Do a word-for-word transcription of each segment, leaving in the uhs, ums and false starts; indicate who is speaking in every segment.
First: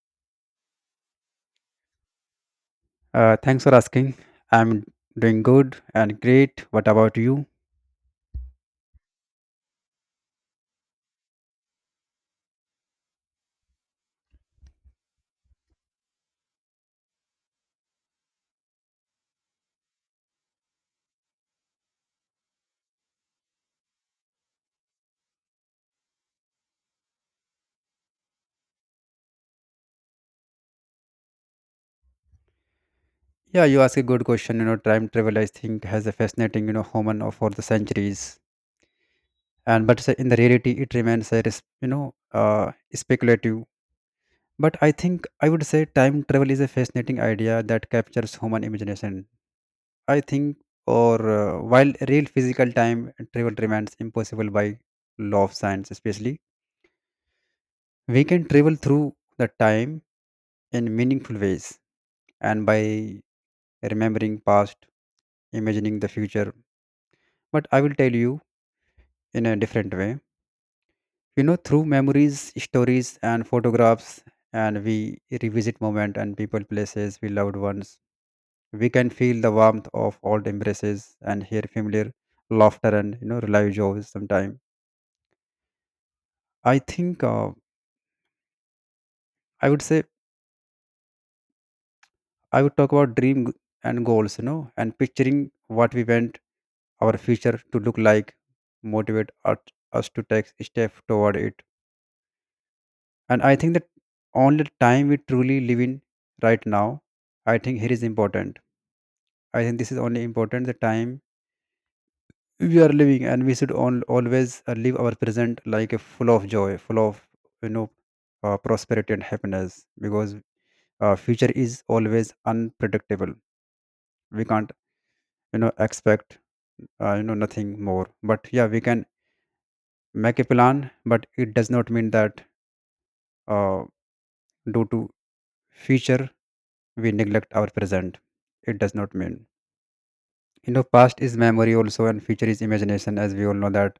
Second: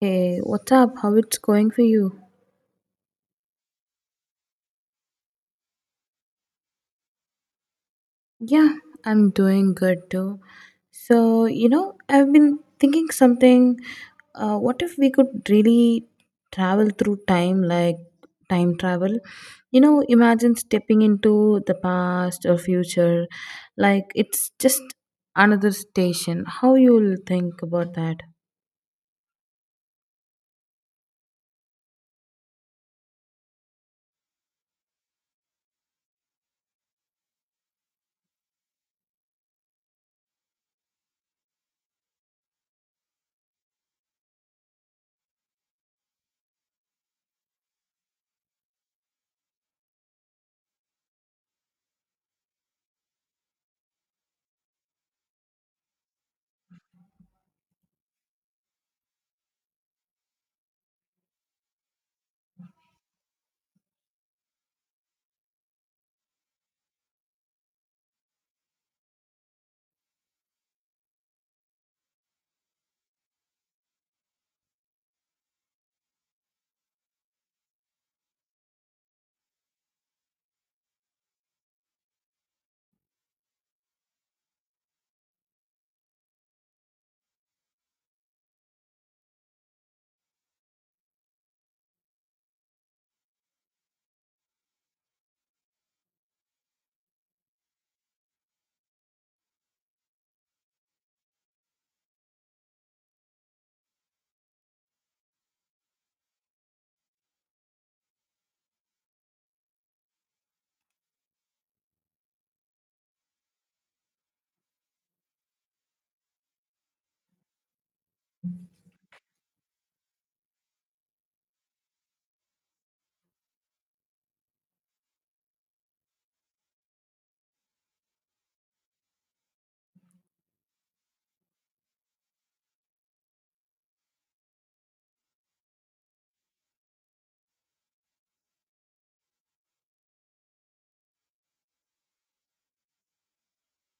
Speaker 1: Hey, what's up? How it's going for you?
Speaker 2: Uh, thanks for asking. I'm doing good and great. What about you?
Speaker 1: Yeah, I'm doing good too. So, you know, I've been thinking something. Uh, what if we could really travel through time, like time travel? You know, imagine stepping into the past or future. Like, it's just another station. How you'll think about that?
Speaker 2: Yeah, you ask a good question. You know, time travel, I think, has a fascinating, you know, human of for the centuries. And but say in the reality, it remains a, res- you know, uh, speculative. But I think I would say time travel is a fascinating idea that captures human imagination. I think, or uh, while real physical time travel remains impossible by law of science, especially, we can travel through the time in meaningful ways and by remembering past, imagining the future. But I will tell you in a different way. You know, through memories, stories, and photographs, and we revisit moment and people, places, we loved ones. We can feel the warmth of old embraces and hear familiar laughter and you know relive joys sometime. I think uh, I would say I would talk about dream g- and goals, you know, and picturing what we want our future to look like, motivate us, us to take a step toward it. And I think that only time we truly live in right now, I think here is important. I think this is only important the time we are living, and we should all, always uh, live our present like a full of joy, full of you know uh, prosperity and happiness, because uh, future is always unpredictable. We can't you know expect uh, you know nothing more, but yeah, we can make a plan, but it does not mean that uh, due to future we neglect our present. It does not mean, you know, past is memory also and future is imagination, as we all know that.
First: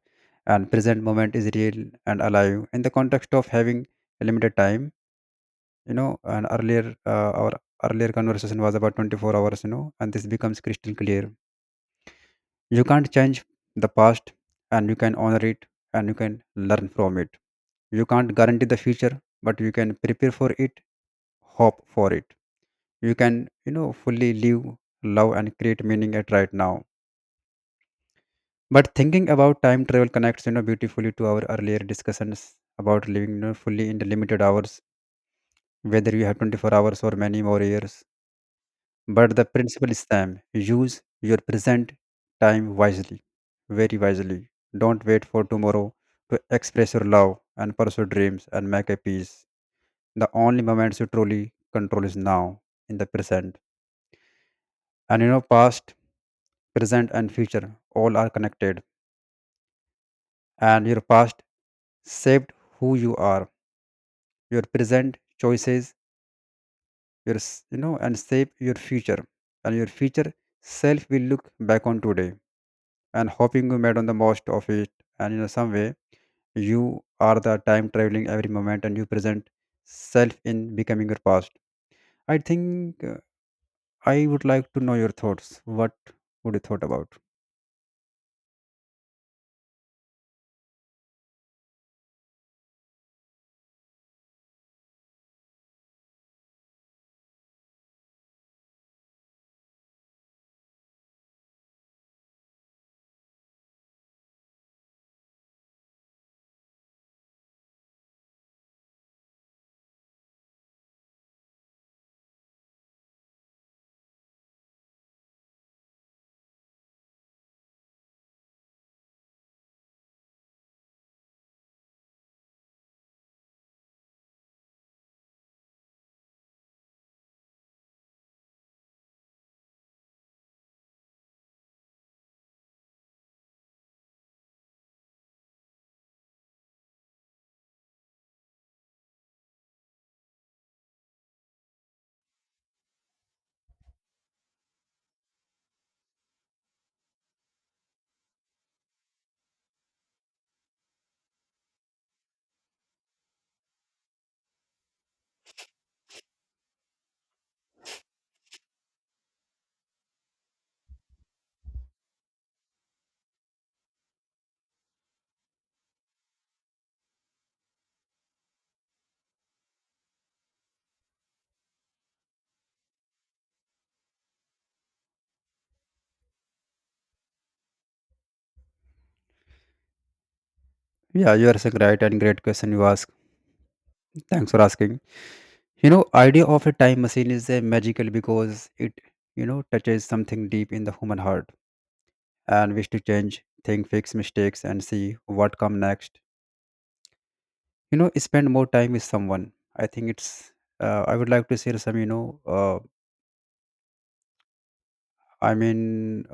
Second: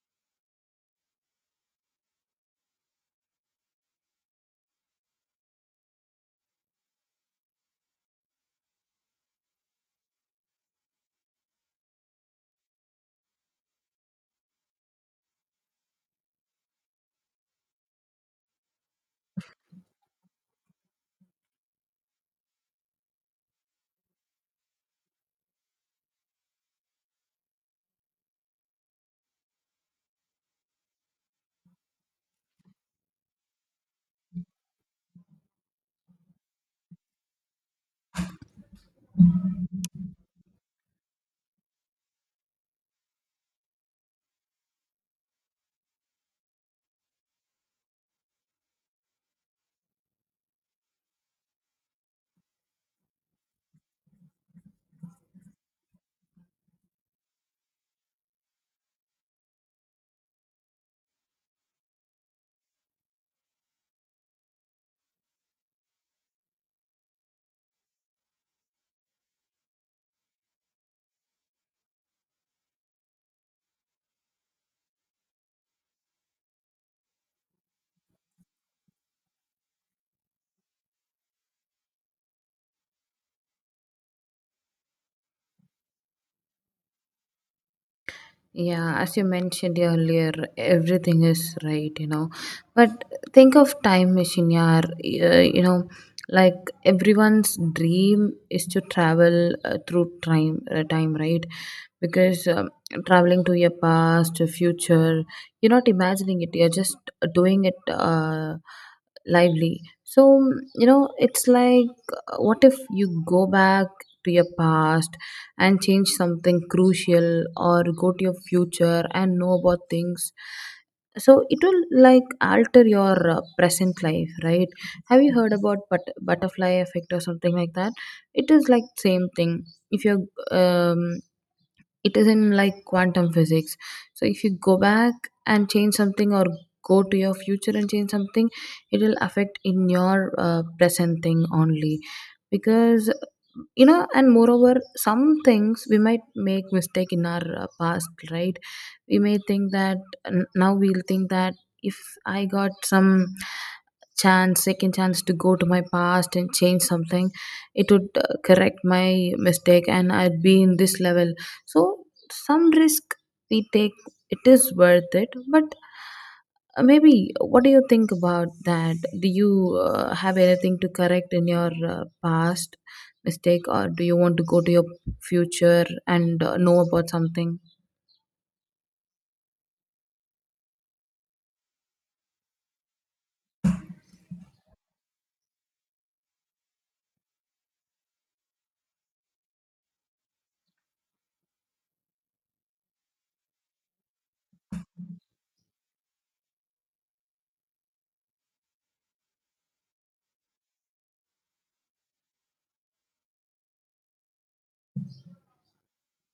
Speaker 2: And present moment is real and alive in the context of having a limited time, you know. And earlier uh, our earlier conversation was about twenty-four hours, you know, and this becomes crystal clear. You can't change the past, and you can honor it, and you can learn from it. You can't guarantee the future, but you can prepare for it, hope for it. You can, you know, fully live, love, and create meaning at right now. But thinking about time travel connects, you know, beautifully to our earlier discussions about living, you know, fully in the limited hours, whether you have twenty-four hours or many more years. But the principle is same. Use your present time wisely, very wisely. Don't wait for tomorrow to express your love and pursue dreams and make a peace. The only moments you truly control is now, in the present. And you know, past, present, and future all are connected. And your past shaped who you are, your present choices, your s- you know, and shape your future. And your future self will look back on today and hoping you made on the most of it. And in some way you are the time traveling every moment and you present self in becoming your past. I think uh, I would like to know your thoughts what would you thought about.
Speaker 1: Yeah, as you mentioned earlier, everything is right, you know. But think of time machine, yeah. Uh, you know, like everyone's dream is to travel uh, through time, uh, time, right? Because um, traveling to your past, your future, you're not imagining it. You're just uh, doing it uh, lively. So you know, it's like, uh, what if you go back to your past, and change something crucial, or go to your future and know about things? So it will like alter your uh, present life, right? Have you heard about but- butterfly effect or something like that? It is like same thing. If you're um, it is in like quantum physics. So if you go back and change something, or go to your future and change something, it will affect in your uh, present thing only. Because you know, and moreover, some things we might make mistake in our uh, past, right? We may think that, n- now we'll think that, if I got some chance second chance to go to my past and change something, it would uh, correct my mistake and I'd be in this level. So some risk we take, it is worth it. But uh, maybe, what do you think about that? Do you uh, have anything to correct in your uh, past mistake, or do you want to go to your future and uh, know about something?
Speaker 2: Yeah, you are saying right, and great question you ask. Thanks for asking. You know, idea of a time machine is a magical because it, you know, touches something deep in the human heart and wish to change think fix mistakes and see what come next. You know, spend more time with someone. I think it's uh, I would like to share some, you know uh, I mean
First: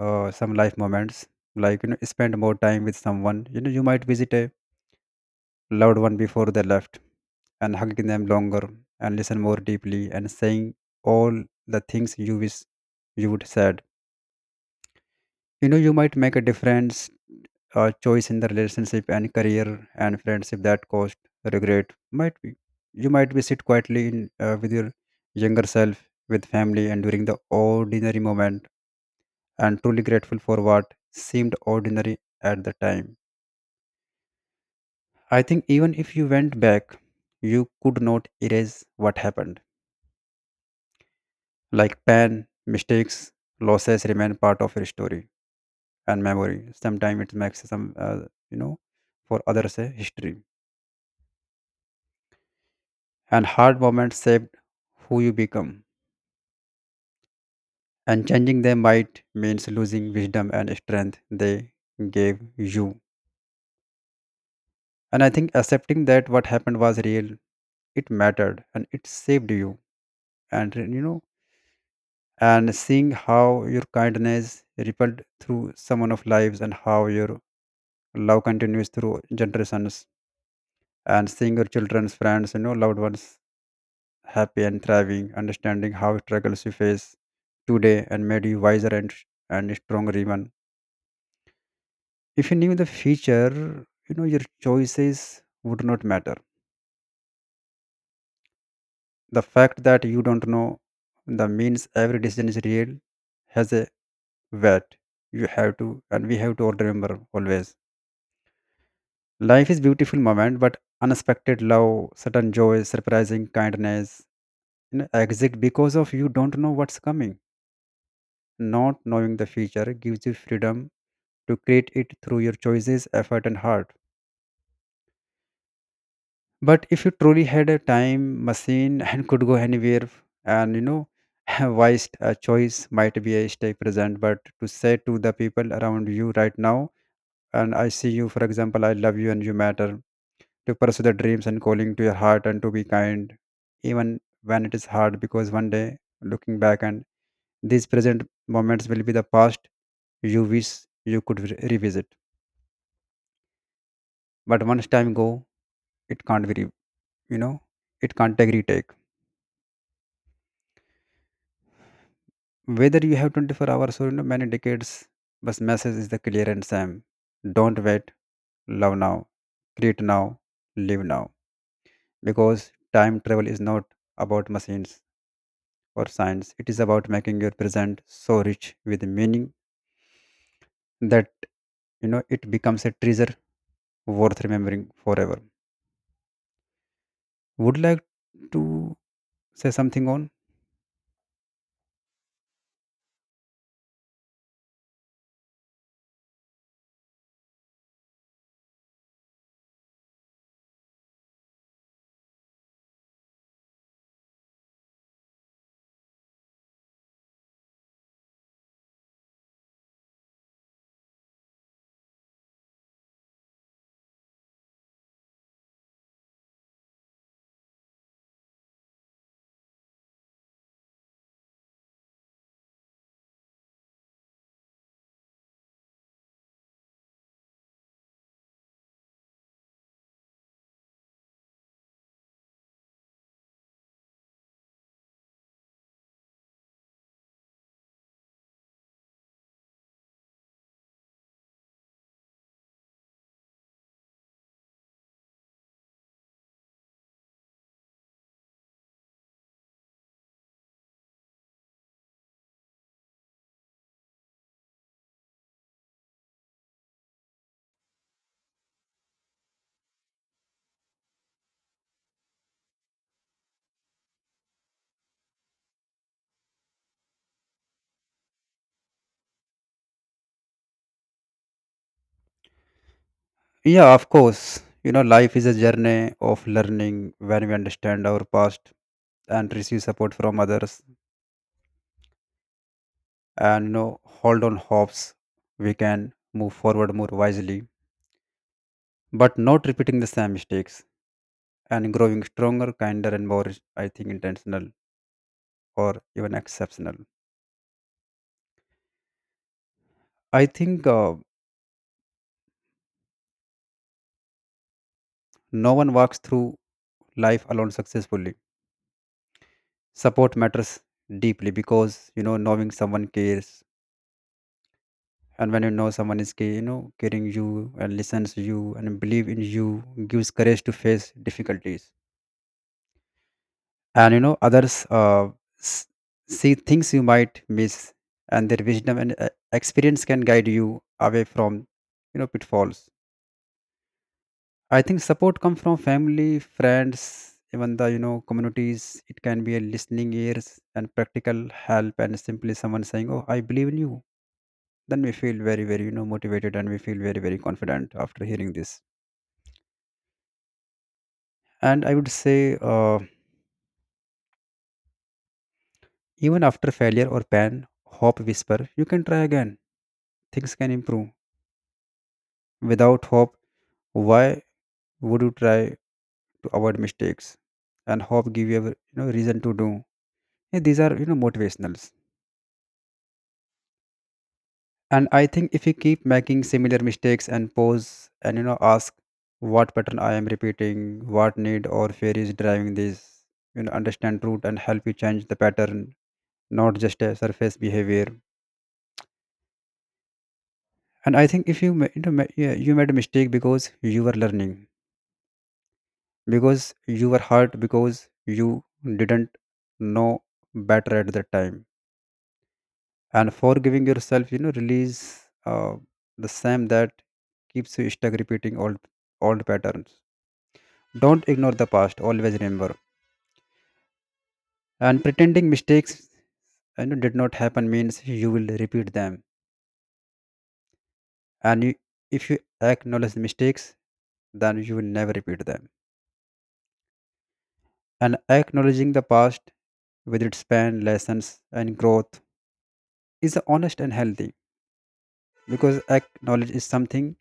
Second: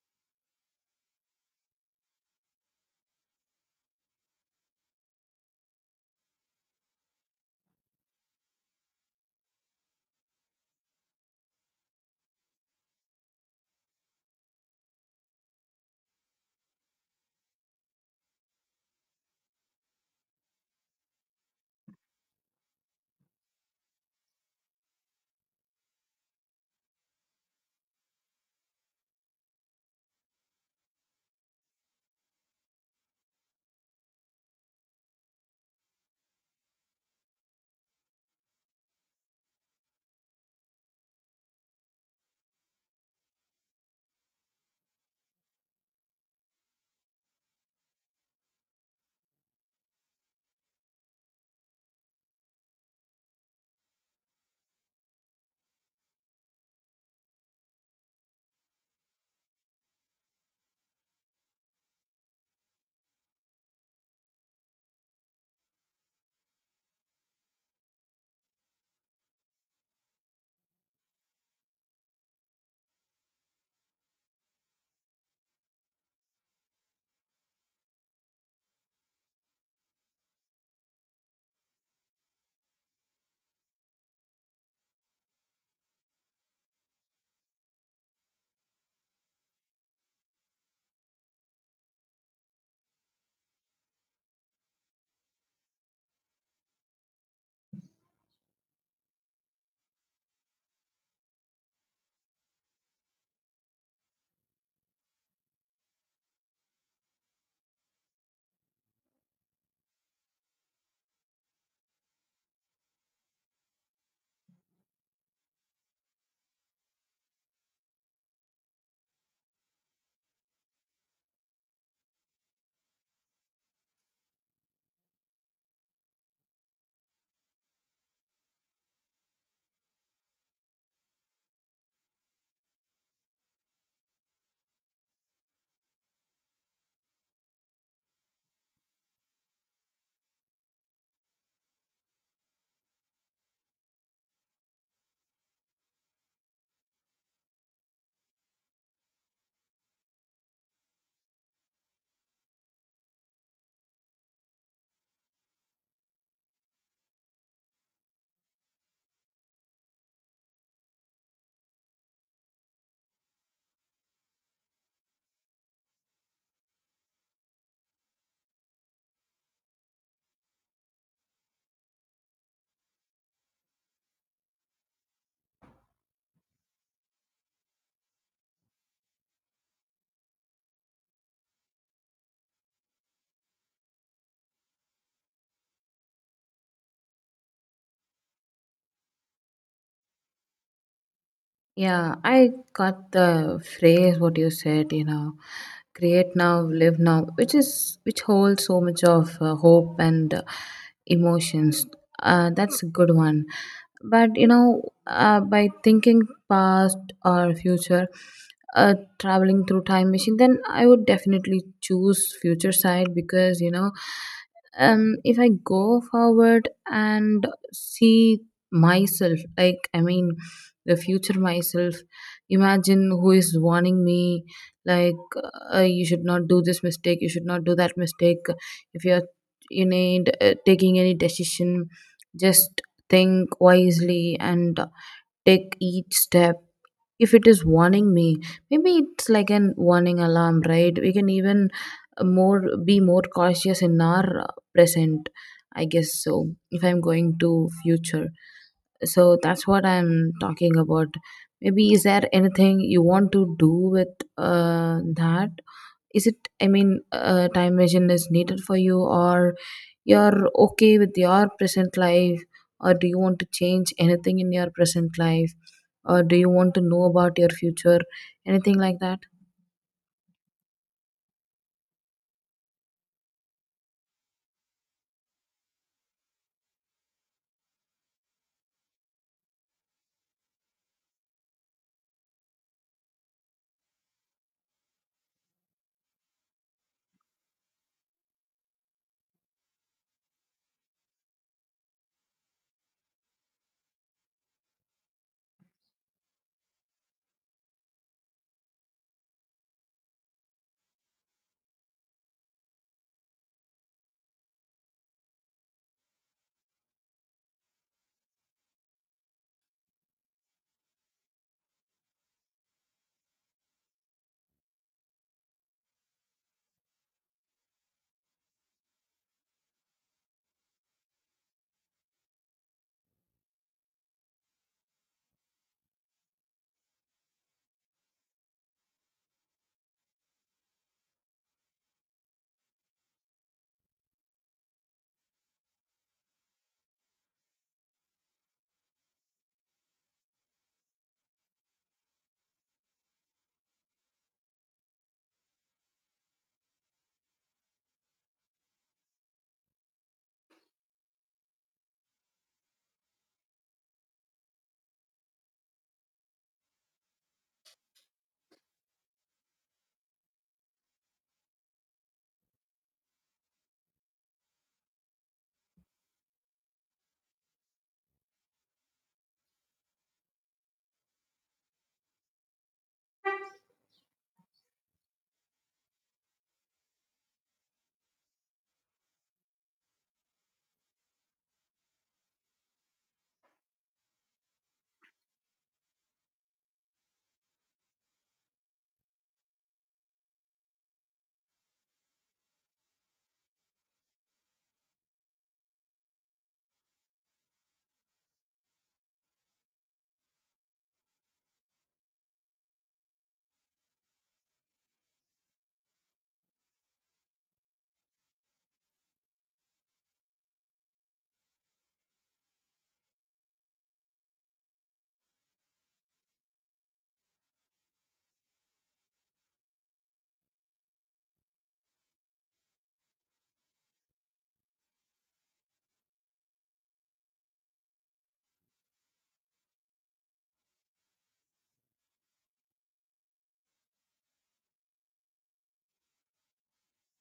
Speaker 2: uh, some life moments, like, you know, spend more time with someone. You know, you might visit a loved one before they left and hugging them longer and listen more deeply and saying all the things you wish you would said. You know, you might make a difference uh, choice in the relationship and career and friendship that caused regret. Might be you might be sit quietly in uh, with your younger self with family and during the ordinary moment and truly grateful for what seemed ordinary at the time. I think even if you went back you could not erase what happened, like pain, mistakes, losses remain part of your story and memory. Sometimes it makes some uh, you know, for others a history. And hard moments shape who you become. And changing them might means losing wisdom and strength they gave you. And I think accepting that what happened was real, it mattered and it saved you. And you know, and seeing how your kindness rippled through someone of lives and how your love continues through generations and seeing your children's friends, you know, loved ones happy and thriving, understanding how struggles you face today and made you wiser and and stronger even. If you knew the future, you know, your choices would not matter. The fact that you don't know the means every decision is real, has a weight. You have to, and we have to all remember always. Life is beautiful moment, but unexpected love, sudden joy, surprising kindness, you know, exist because of you don't know what's coming. Not knowing the future gives you freedom to create it through your choices, effort, and heart. But if you truly had a time machine and could go anywhere, and you know, wise a choice might be a stay present, but to say to the people around you right now, and I see you, for example, I love you and you matter, to pursue the dreams and calling to your heart and to be kind, even when it is hard, because one day looking back and these present moments will be the past you wish you could re- revisit. But once time go, it can't be, re- you know, it can't take retake. Whether you have twenty-four hours or, you know, many decades, but message is the clear and same. Don't wait. Love now, create now, live now, because time travel is not about machines or science. It is about making your present so rich with meaning that, you know, it becomes a treasure worth remembering forever. Would like to say something on.
Speaker 1: Yeah, I got the phrase what you said, you know, create now, live now, which is which holds so much of uh, hope and uh, emotions. Uh, that's a good one. But you know, uh, by thinking past or future, uh, traveling through time machine, then I would definitely choose future side. Because you know, um, if I go forward and see myself, like I mean the future myself, imagine who is warning me, like uh, you should not do this mistake, you should not do that mistake. If you're, you need uh, taking any decision, just think wisely and take each step. If it is warning me, maybe it's like an warning alarm, right? We can even uh, more be more cautious in our uh, present, I guess. So if I'm going to future, so that's what I'm talking about. Maybe is there anything you want to do with uh, that? Is it, I mean, uh, time machine is needed for you, or you're okay with your present life, or do you want to change anything in your present life, or do you want to know about your future, anything like that?
Speaker 2: Yeah, of course, you know, life is a journey of learning. When we understand our past and receive support from others and, you know, hold on hopes, we can move forward more wisely, but not repeating the same mistakes and growing stronger, kinder, and more, I think, intentional or even exceptional. I think uh, no one walks through life alone successfully. Support matters deeply, because, you know, knowing someone cares, and when you know someone is care, you know, caring you and listens you and believe in you gives courage to face difficulties. And you know others uh, s- see things you might miss, and their wisdom and uh, experience can guide you away from, you know, pitfalls. I think support comes from family, friends, even the, you know, communities. It can be a listening ears and practical help and simply someone saying, oh, I believe in you. Then we feel very very, you know, motivated, and we feel very very confident after hearing this. And I would say uh, even after failure or pain, hope whisper you can try again, things can improve. Without hope, why would you try to avoid mistakes? And hope give you a, you know, reason to do. Yeah, these are, you know, motivationals. And I think if you keep making similar mistakes and pause and, you know, ask what pattern I am repeating, what need or fear is driving this, you know, understand root and help you change the pattern, not just a surface behavior. And I think if you ma- you know ma- yeah, you made a mistake because you were learning, because you were hurt, because you didn't know better at that time. And forgiving yourself, you know release uh, the same that keeps you stuck repeating old old patterns. Don't ignore the past, always remember. And pretending mistakes, you know, did not happen means you will repeat them. And you, if you acknowledge the mistakes, then you will never repeat them. And acknowledging the past with its pain, lessons and growth is honest and healthy, because acknowledge is something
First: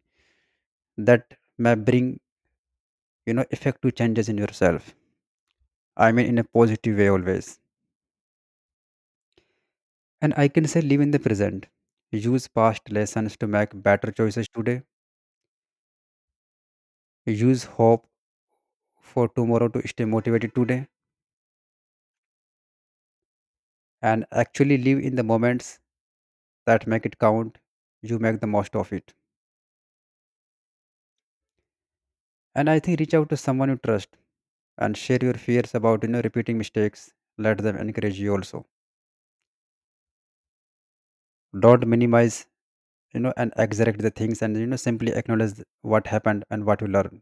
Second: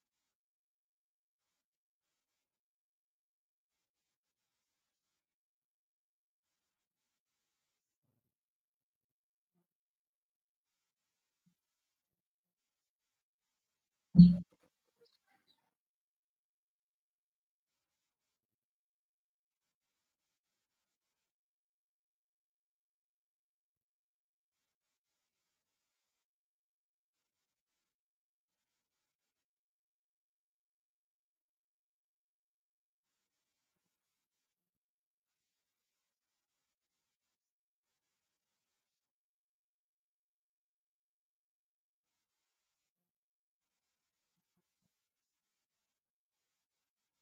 Speaker 2: that may bring, you know effective changes in yourself. I mean, in a positive way always. And I can say live in the present, use past lessons to make better choices today, use hope for tomorrow to stay motivated today, and actually live in the moments that make it count. You make the most of it. And I think reach out to someone you trust and share your fears about, you know repeating mistakes. Let them encourage you also. Don't minimize, you know and extract the things, and you know simply acknowledge what happened and what you learn.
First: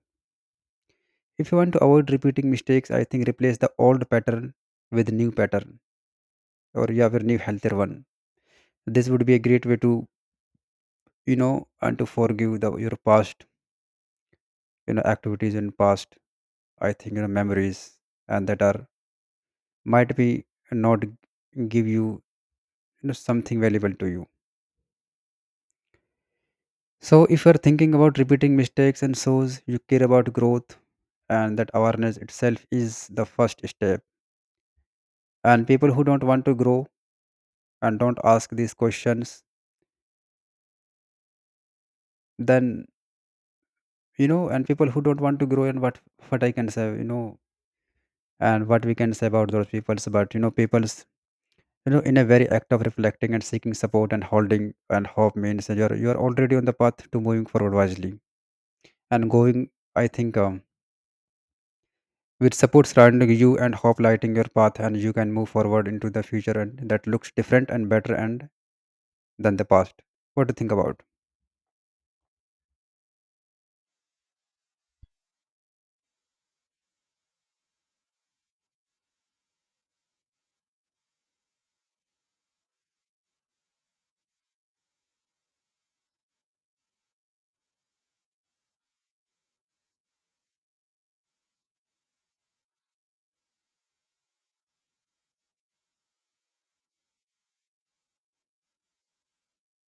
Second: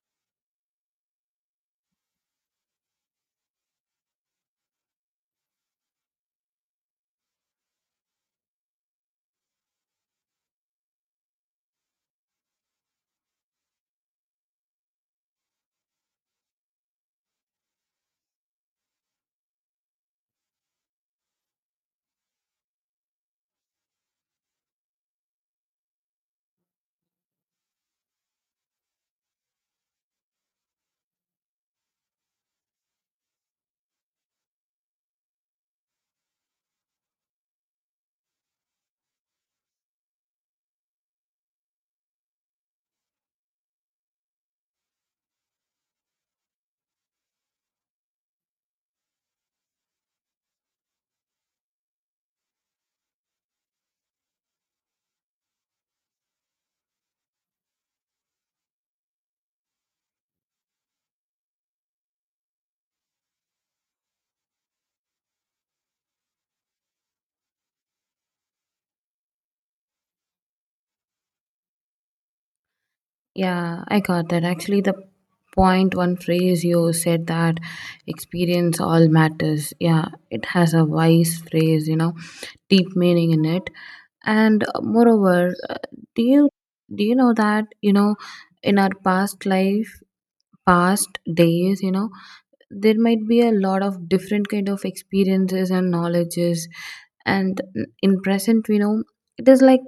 Speaker 2: If you want to avoid repeating mistakes, I think replace the old pattern with new pattern, or you have a new healthier one. This would be a great way to, you know and to forgive the your past, you know activities and past. I think, you know memories and that are might be not give you you know something valuable to you so if you are thinking about repeating mistakes and shows you care about growth and that awareness itself is the first step and people who don't want to grow and don't ask these questions then you know and people who don't want to grow, and what what I can say, you know and what we can say about those peoples, but you know people's, you know in a very act of reflecting and seeking support and holding and hope means that you're you're already on the path to moving forward wisely and going. I think um, with support surrounding you and hope lighting your path, and you can move forward into the future, and that looks different and better and than the past. What do you think about?
Speaker 1: Yeah, I got that. Actually the point one phrase you said that, experience all matters, yeah, it has a wise phrase, you know, deep meaning in it. And uh, moreover, do you do you know that, you know, in our past life, past days, you know, there might be a lot of different kind of experiences and knowledges. And in present we know it is like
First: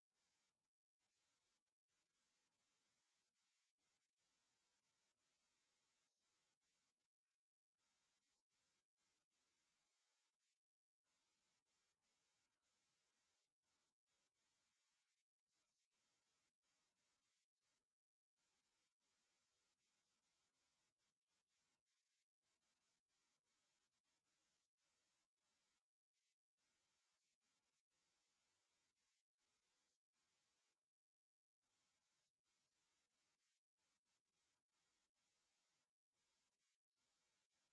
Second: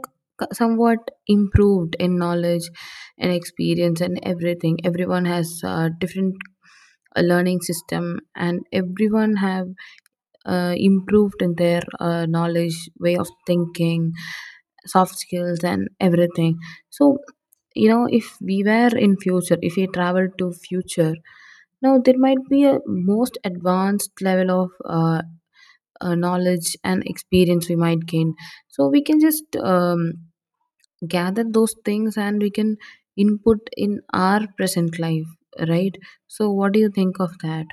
Speaker 1: somewhat improved in knowledge and experience and everything. Everyone has a different uh, learning system, and everyone have uh, improved in their uh, knowledge, way of thinking, soft skills, and everything. So, you know, if we were in future, if we travel to future, now there might be a most advanced level of uh, uh, knowledge and experience we might gain. So we can just um, gather those things and we can input in our present life, right? So, what do you think of that?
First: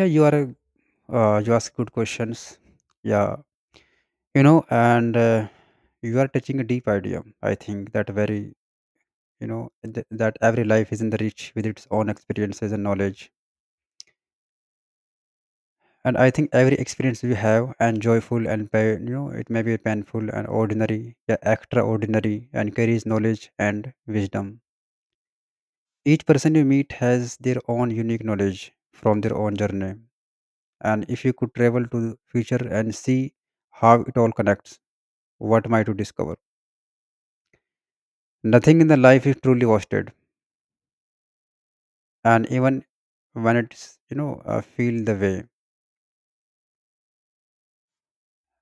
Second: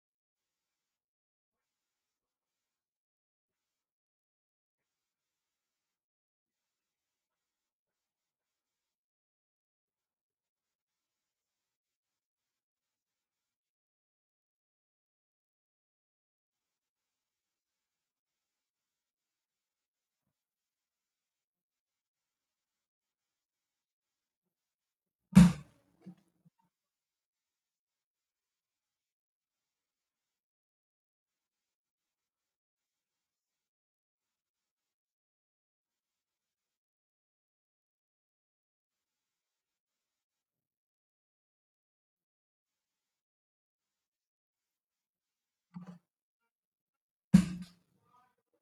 Speaker 2: Yeah, you are. Uh, you ask good questions. Yeah, you know, and uh, you are touching a deep idea. I think that very, you know, th- that every life is enriched with its own experiences and knowledge. And I think every experience we have, and joyful and pain, you know, it may be painful and ordinary, yeah, extraordinary, and carries knowledge and wisdom. Each person you meet has their own unique knowledge from their own journey. And if you could travel to the future and see how it all connects, what might you discover? Nothing in the life is truly wasted, and even when it's you know uh, feel the way.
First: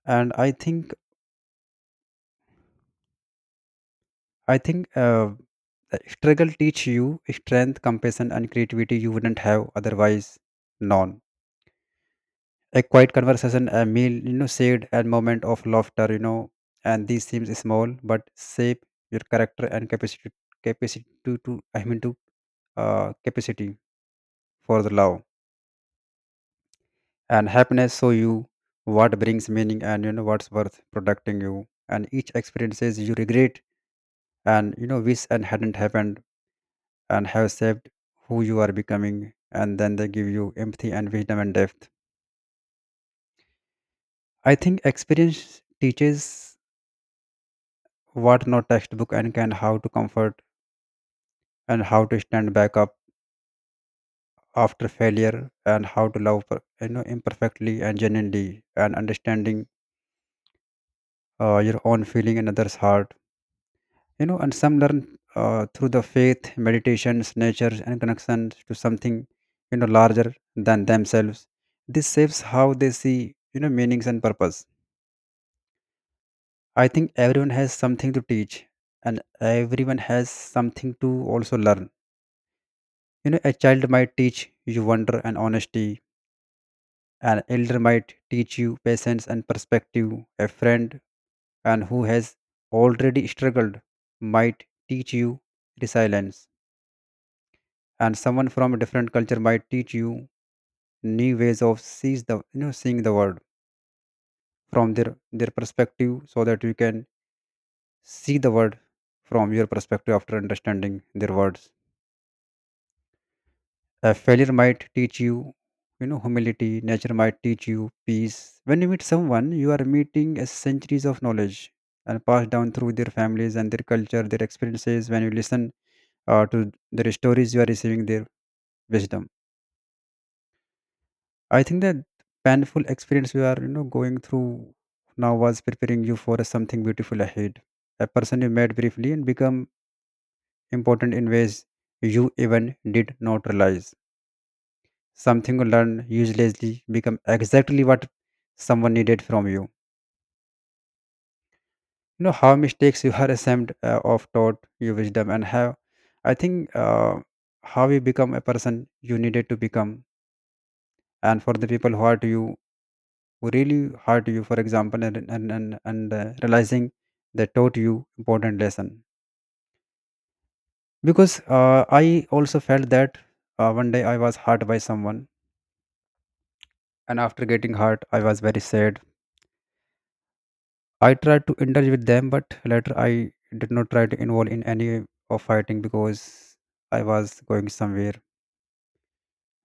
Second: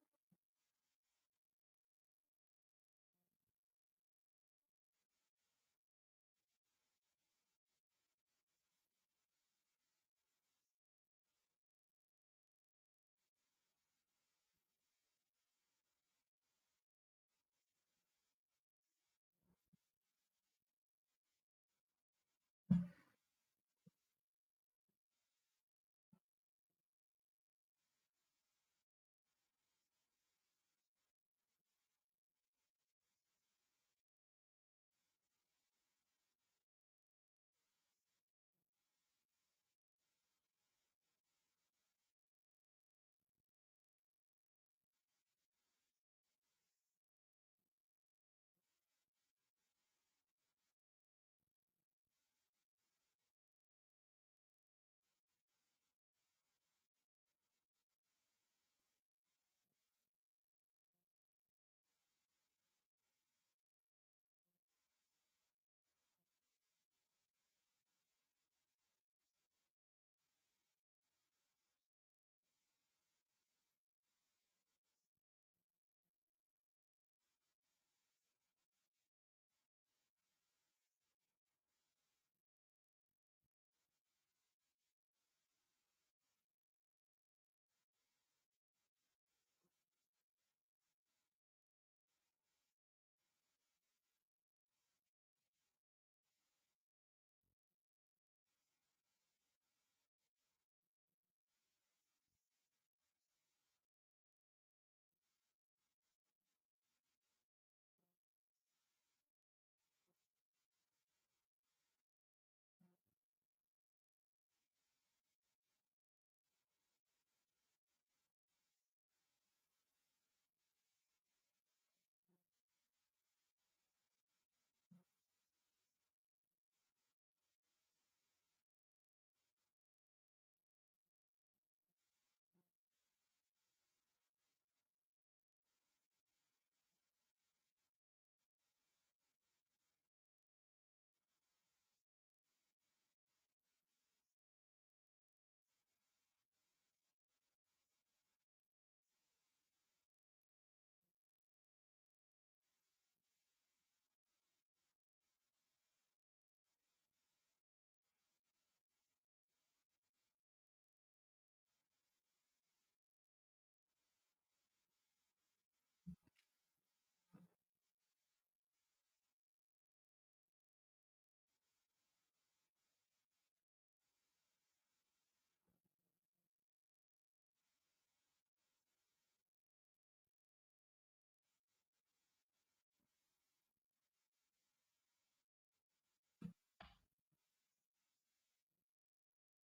Speaker 2: And I think I think uh, the struggle teach you strength, compassion, and creativity you wouldn't have otherwise known. A quiet conversation, a meal, you know, shared, and moment of laughter, you know, and these seems small but shape your character and capacity capacity to, to I mean to uh, capacity for the love. And happiness show you what brings meaning, and you know what's worth protecting you. And each experiences you regret and you know wish and hadn't happened and have saved who you are becoming, and then they give you empathy and wisdom and depth. I think experience teaches what no textbook and can, how to comfort and how to stand back up after failure, and how to love per- you know imperfectly and genuinely, and understanding uh, your own feeling and others heart. You know and some learn uh, through the faith, meditations, nature and connections to something, you know larger than themselves. This shapes how they see, you know meanings and purpose. I think everyone has something to teach, and everyone has something to also learn. You know, a child might teach you wonder and honesty. An elder might teach you patience and perspective. A friend and who has already struggled might teach you resilience. And someone from a different culture might teach you new ways of sees the you know seeing the world from their their perspective, so that you can see the world from your perspective after understanding their words. A failure might teach you, you know, humility. Nature might teach you peace. When you meet someone, you are meeting a centuries of knowledge and passed down through their families and their culture, their experiences. When you listen uh, to their stories, you are receiving their wisdom. I think that painful experience you are, you know, going through now was preparing you for something beautiful ahead. A person you met briefly and become important in ways you even did not realize. Something you learn uselessly become exactly what someone needed from you. You know how mistakes you are ashamed uh, of taught you wisdom, and how I think uh, how you become a person you needed to become. And for the people who are to you, who really hurt you for example, and and and, and uh, realizing they taught you important lesson. Because uh, I also felt that, uh, one day I was hurt by someone, and after getting hurt I was very sad. I tried to indulge with them, but later I did not try to involve in any of fighting, because I was going somewhere.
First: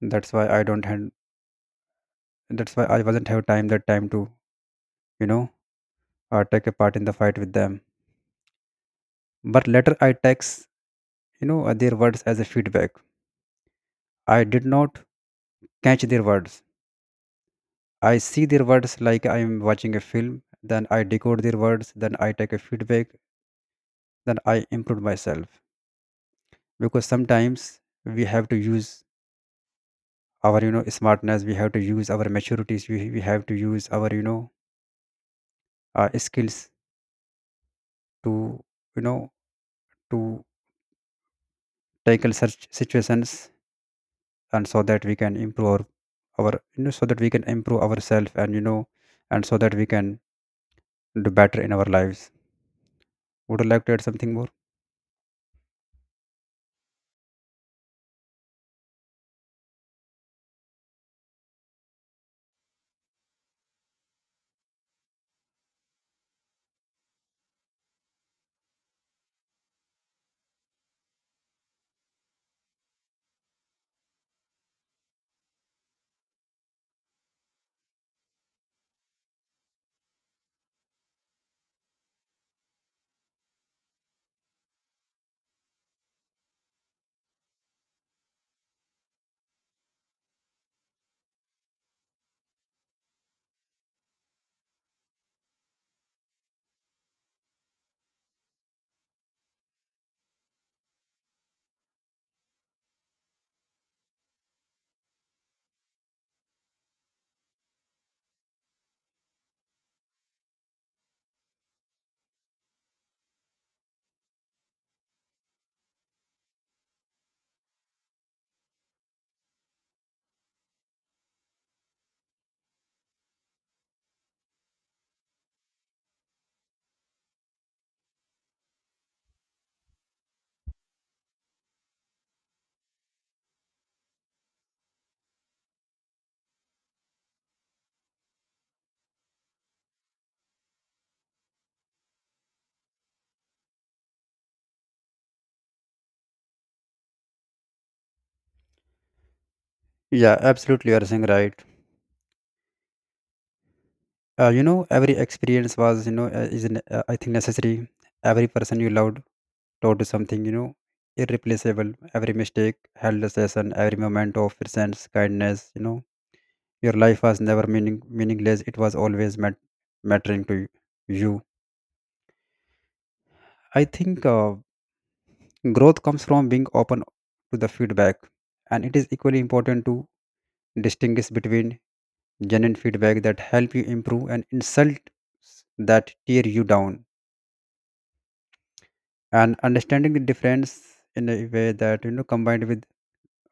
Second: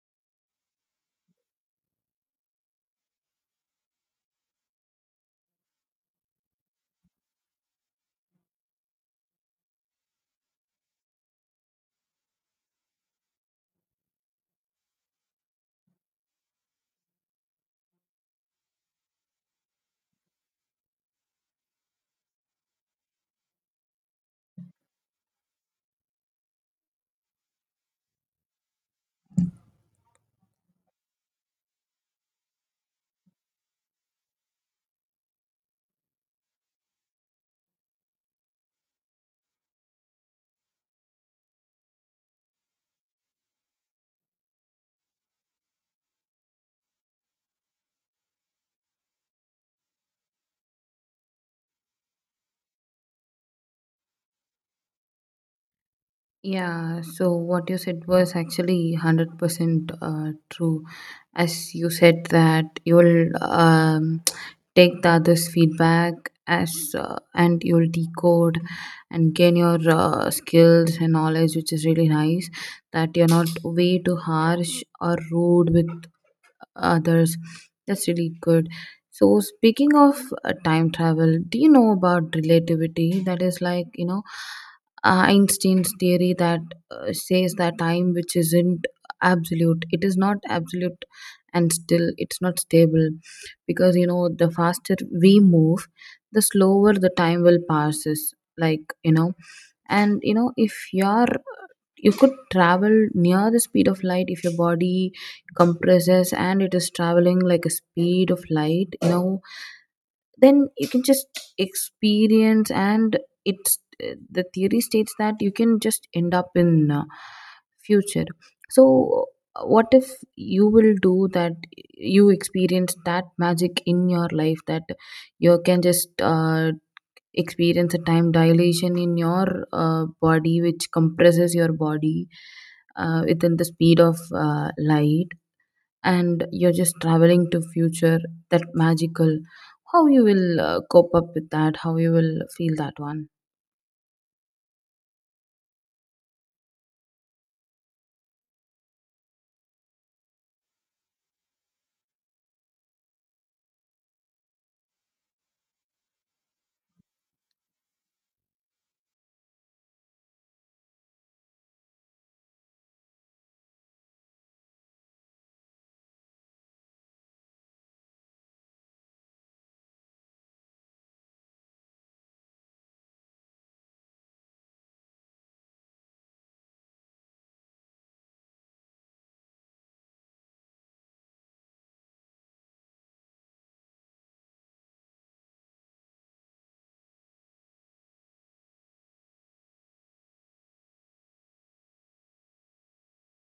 Speaker 2: That's why I don't had, that's why I wasn't have time that time to, you know uh, take a part in the fight with them. But later I takes, you know uh, their words as a feedback. I did not catch their words. I see their words like I am watching a film, then I decode their words, then I take a feedback, then I improve myself. Because sometimes we have to use our, you know, smartness, we have to use our maturities, we, we have to use our, you know uh, skills to, you know to tackle such situations, and so that we can improve our, our, you know, so that we can improve ourselves, and you know, and so that we can do better in our lives. Would you like to add something more?
Speaker 1: Yeah, so what you said was actually one hundred percent uh, true. As you said, that you'll um, take the others' feedback as uh, and you'll decode and gain your uh, skills and knowledge, which is really nice. That you're not way too harsh or rude with others. That's really good. So, speaking of uh, time travel, do you know about relativity? That is like, you know, uh, Einstein's theory that uh, says that time, which isn't absolute, it is not absolute, and still it's not stable. Because, you know, the faster we move, the slower the time will passes. Like, you know, and you know, if you're you could travel near the speed of light. If your body compresses and it is traveling like a speed of light, you know, then you can just experience, and it's the theory states that you can just end up in uh, future. So what if you will do that, you experience that magic in your life, that you can just uh, experience a time dilation in your uh, body, which compresses your body uh, within the speed of uh, light, and you're just traveling to future. That magical, how you will uh, cope up with that, how you will feel that one?
Speaker 2: Yeah, absolutely. You are saying right. Uh, you know, every experience was, you know, uh, is ne- uh, I think necessary. Every person you loved taught you something, you know, irreplaceable. Every mistake held a lesson. Every moment of presence, kindness, you know, your life was never meaning meaningless. It was always mat- mattering to you. I think uh, growth comes from being open to the feedback, and it is equally important to distinguish between genuine feedback that help you improve and insult that tear you down, and understanding the difference in a way that, you know, combined with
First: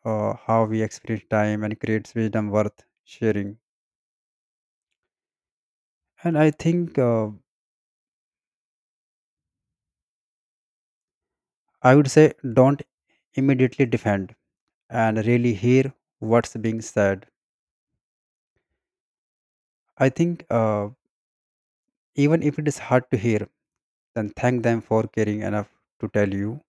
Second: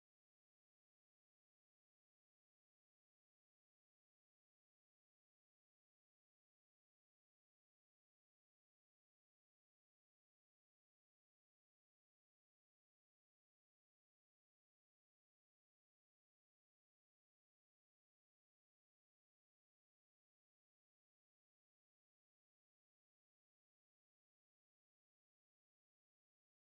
Speaker 2: uh, how we experience time and creates wisdom worth sharing. And I think uh, I would say don't immediately defend and really hear what's being said. I think, uh, even if it is hard to hear, then thank them for caring enough to tell you.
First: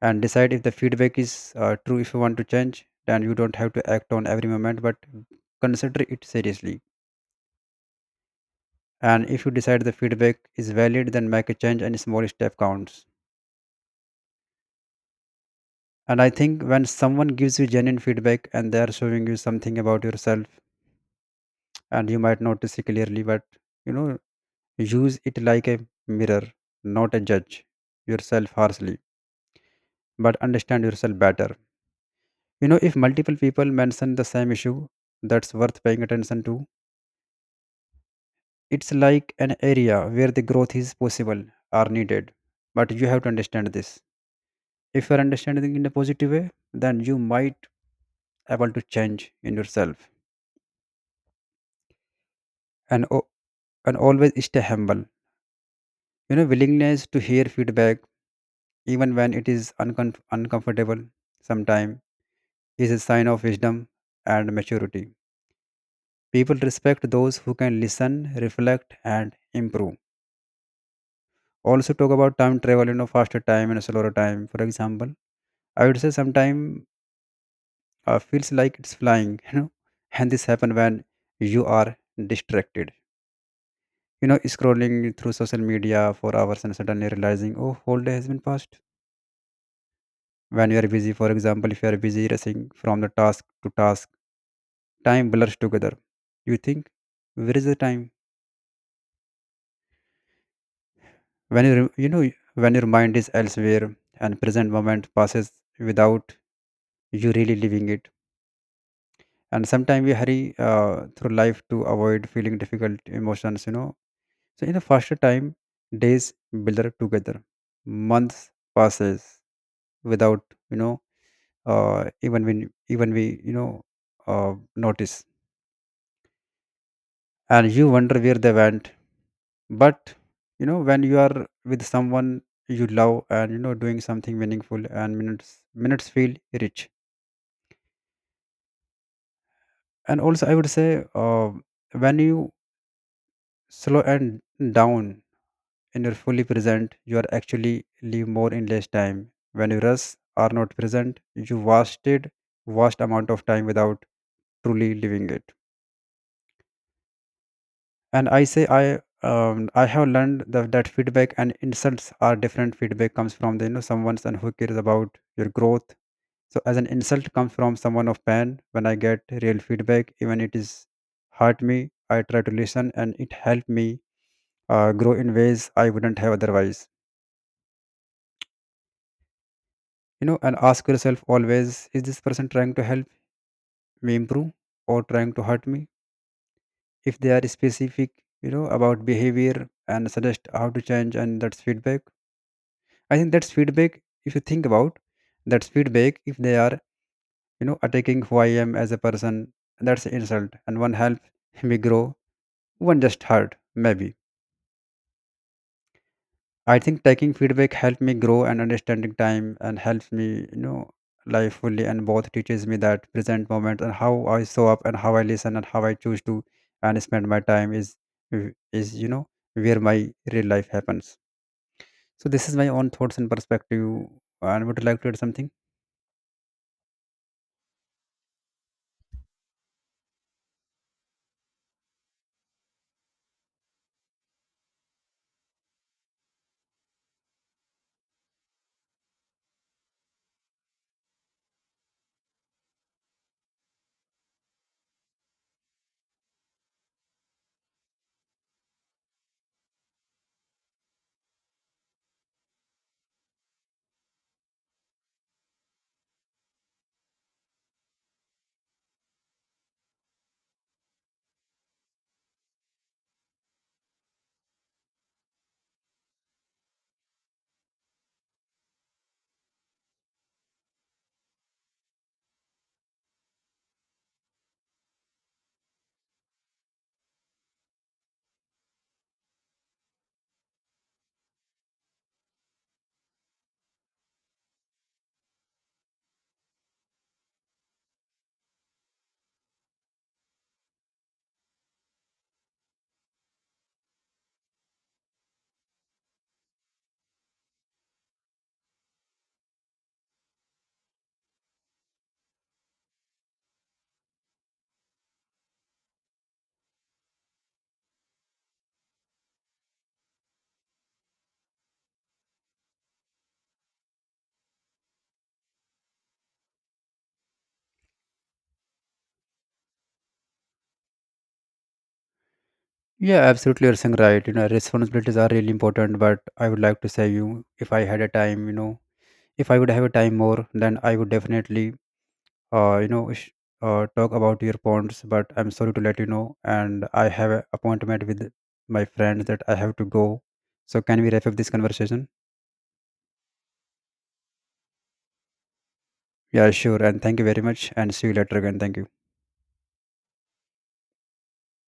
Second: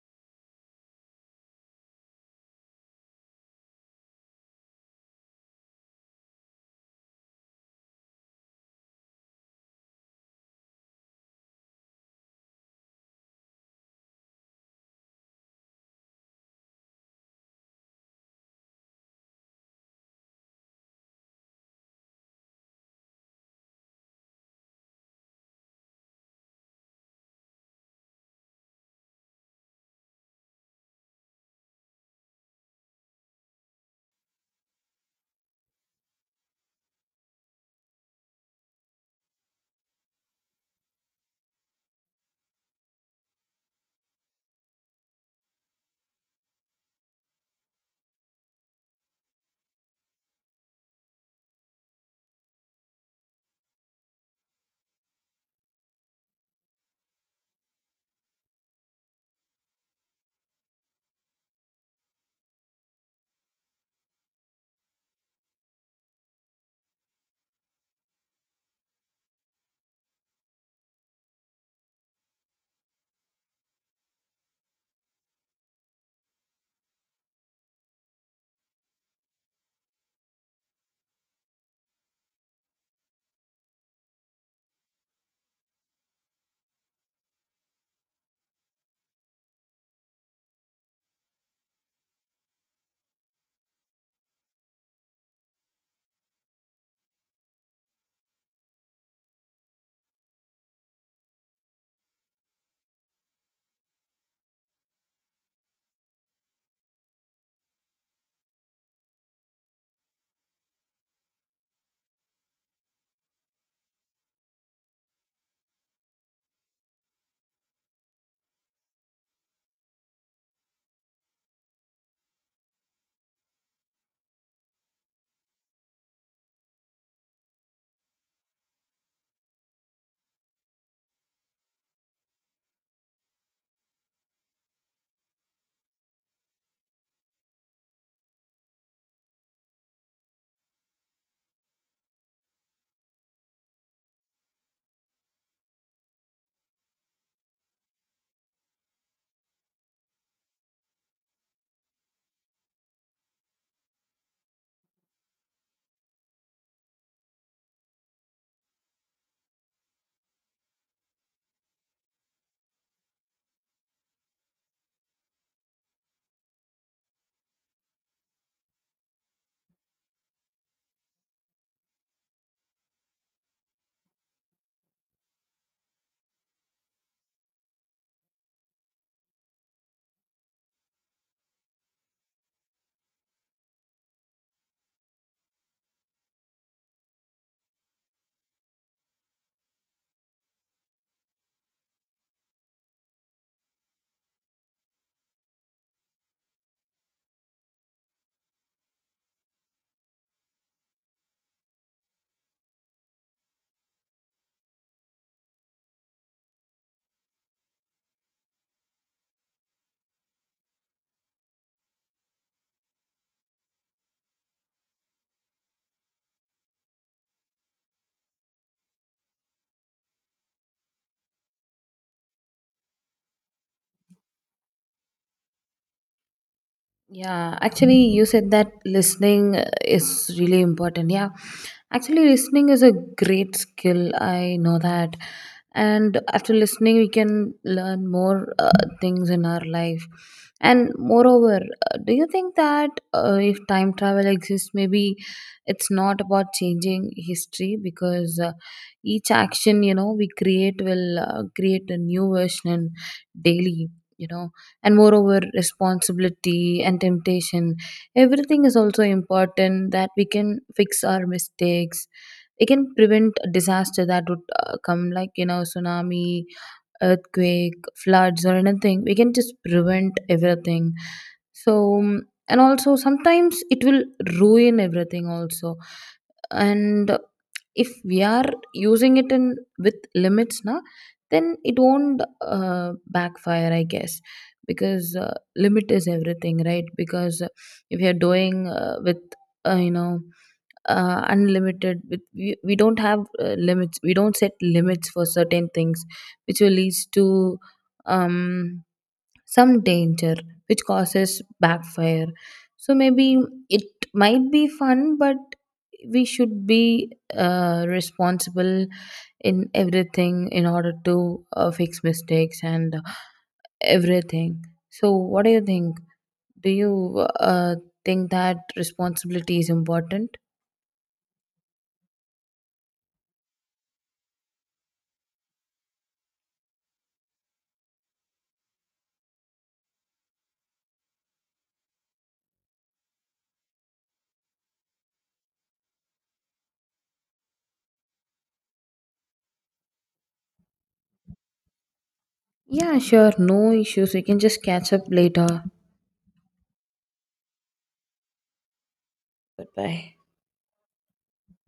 Speaker 2: And decide if the feedback is uh, true. If you want to change, then you don't have to act on every moment, but consider it seriously. And if you decide the feedback is valid, then make a change and small step counts. And I think when someone gives you genuine feedback, and they are showing you something about yourself, and you might notice it clearly, but you know, use it like a mirror, not a judge yourself harshly, but understand yourself better. You know, if multiple people mention the same issue, that's worth paying attention to. It's like an area where the growth is possible or needed. But you have to understand this. If you are understanding in a positive way, then you might able to change in yourself. And o- and always stay humble. You know, willingness to hear feedback, even when it is uncom- uncomfortable sometime, is a sign of wisdom and maturity. People respect those who can listen, reflect, and improve. Also, talk about time travel. You know, faster time and slower time. For example, I would say sometime uh, feels like it's flying, you know. And this happen when you are distracted, you know, scrolling through social media for hours and suddenly realizing, oh, whole day has been passed. When you are busy, for example, if you are busy racing from the task to task, time blurs together. You think, where is the time? When you you know, when your mind is elsewhere and present moment passes without you really living it. And sometimes we hurry uh, through life to avoid feeling difficult emotions, you know. So in a faster time, days build up together. Months passes without, you know, uh, even when even we, you know, uh, notice, and you wonder where they went. But you know, when you are with someone you love and you know doing something meaningful, and minutes minutes feel rich. And also I would say uh, when you slow and down. When you're fully present, you are actually live more in less time. When you rush are not present, you wasted vast amount of time without truly living it. And I say I um, I have learned that, that feedback and insults are different. Feedback comes from the, you know, someone and who cares about your growth. So as an insult comes from someone of pain. When I get real feedback, even it is hurt me, I try to listen, and it helped me uh, grow in ways I wouldn't have otherwise. You know, and ask yourself always, is this person trying to help me improve or trying to hurt me? If they are specific, you know, about behavior and suggest how to change, and that's feedback. I think that's feedback. If you think about, that's feedback. If they are, you know, attacking who I am as a person, that's an insult. And one help me grow, one just hurt maybe. I think taking feedback helped me grow, and understanding time and helps me, you know, life fully. And both teaches me that present moment, and how I show up and how I listen and how I choose to and spend my time is is you know, where my real life happens. So this is my own thoughts and perspective. And would you like to add something?
Speaker 1: Yeah, actually, you said that listening uh, is really important. Yeah, actually, listening is a great skill. I know that. And after listening, we can learn more uh, things in our life. And moreover, uh, do you think that uh, if time travel exists, maybe it's not about changing history? Because uh, each action, you know, we create will uh, create a new version daily, you know? And moreover, responsibility and temptation, everything is also important, that we can fix our mistakes. It can prevent a disaster that would uh, come, like, you know, tsunami, earthquake, floods, or anything. We can just prevent everything. So, mm, and also sometimes it will ruin everything, also. And if we are using it in with limits, na, then it won't uh, backfire, I guess. Because uh, limit is everything, right? Because if you're doing uh, with, uh, you know, uh, unlimited, with we, we don't have uh, limits, we don't set limits for certain things, which will lead to um, some danger which causes backfire. So maybe it might be fun, but we should be uh, responsible in everything, in order to uh, fix mistakes and everything. So what do you think, do you uh, think that responsibility is important?
Speaker 2: Yeah, absolutely. You're saying right. You know, responsibilities are really important. But I would like to say you, if I had a time, you know, if I would have a time more, then I would definitely, uh, you know sh- uh, talk about your points. But I'm sorry to let you know, and I have an appointment with my friend that I have to go. So can we wrap up this conversation?
Speaker 1: Yeah, sure. No issues. We can just catch up later.
Speaker 2: Yeah, sure, and thank you very much, and see you later again. Thank you.
Speaker 1: Goodbye.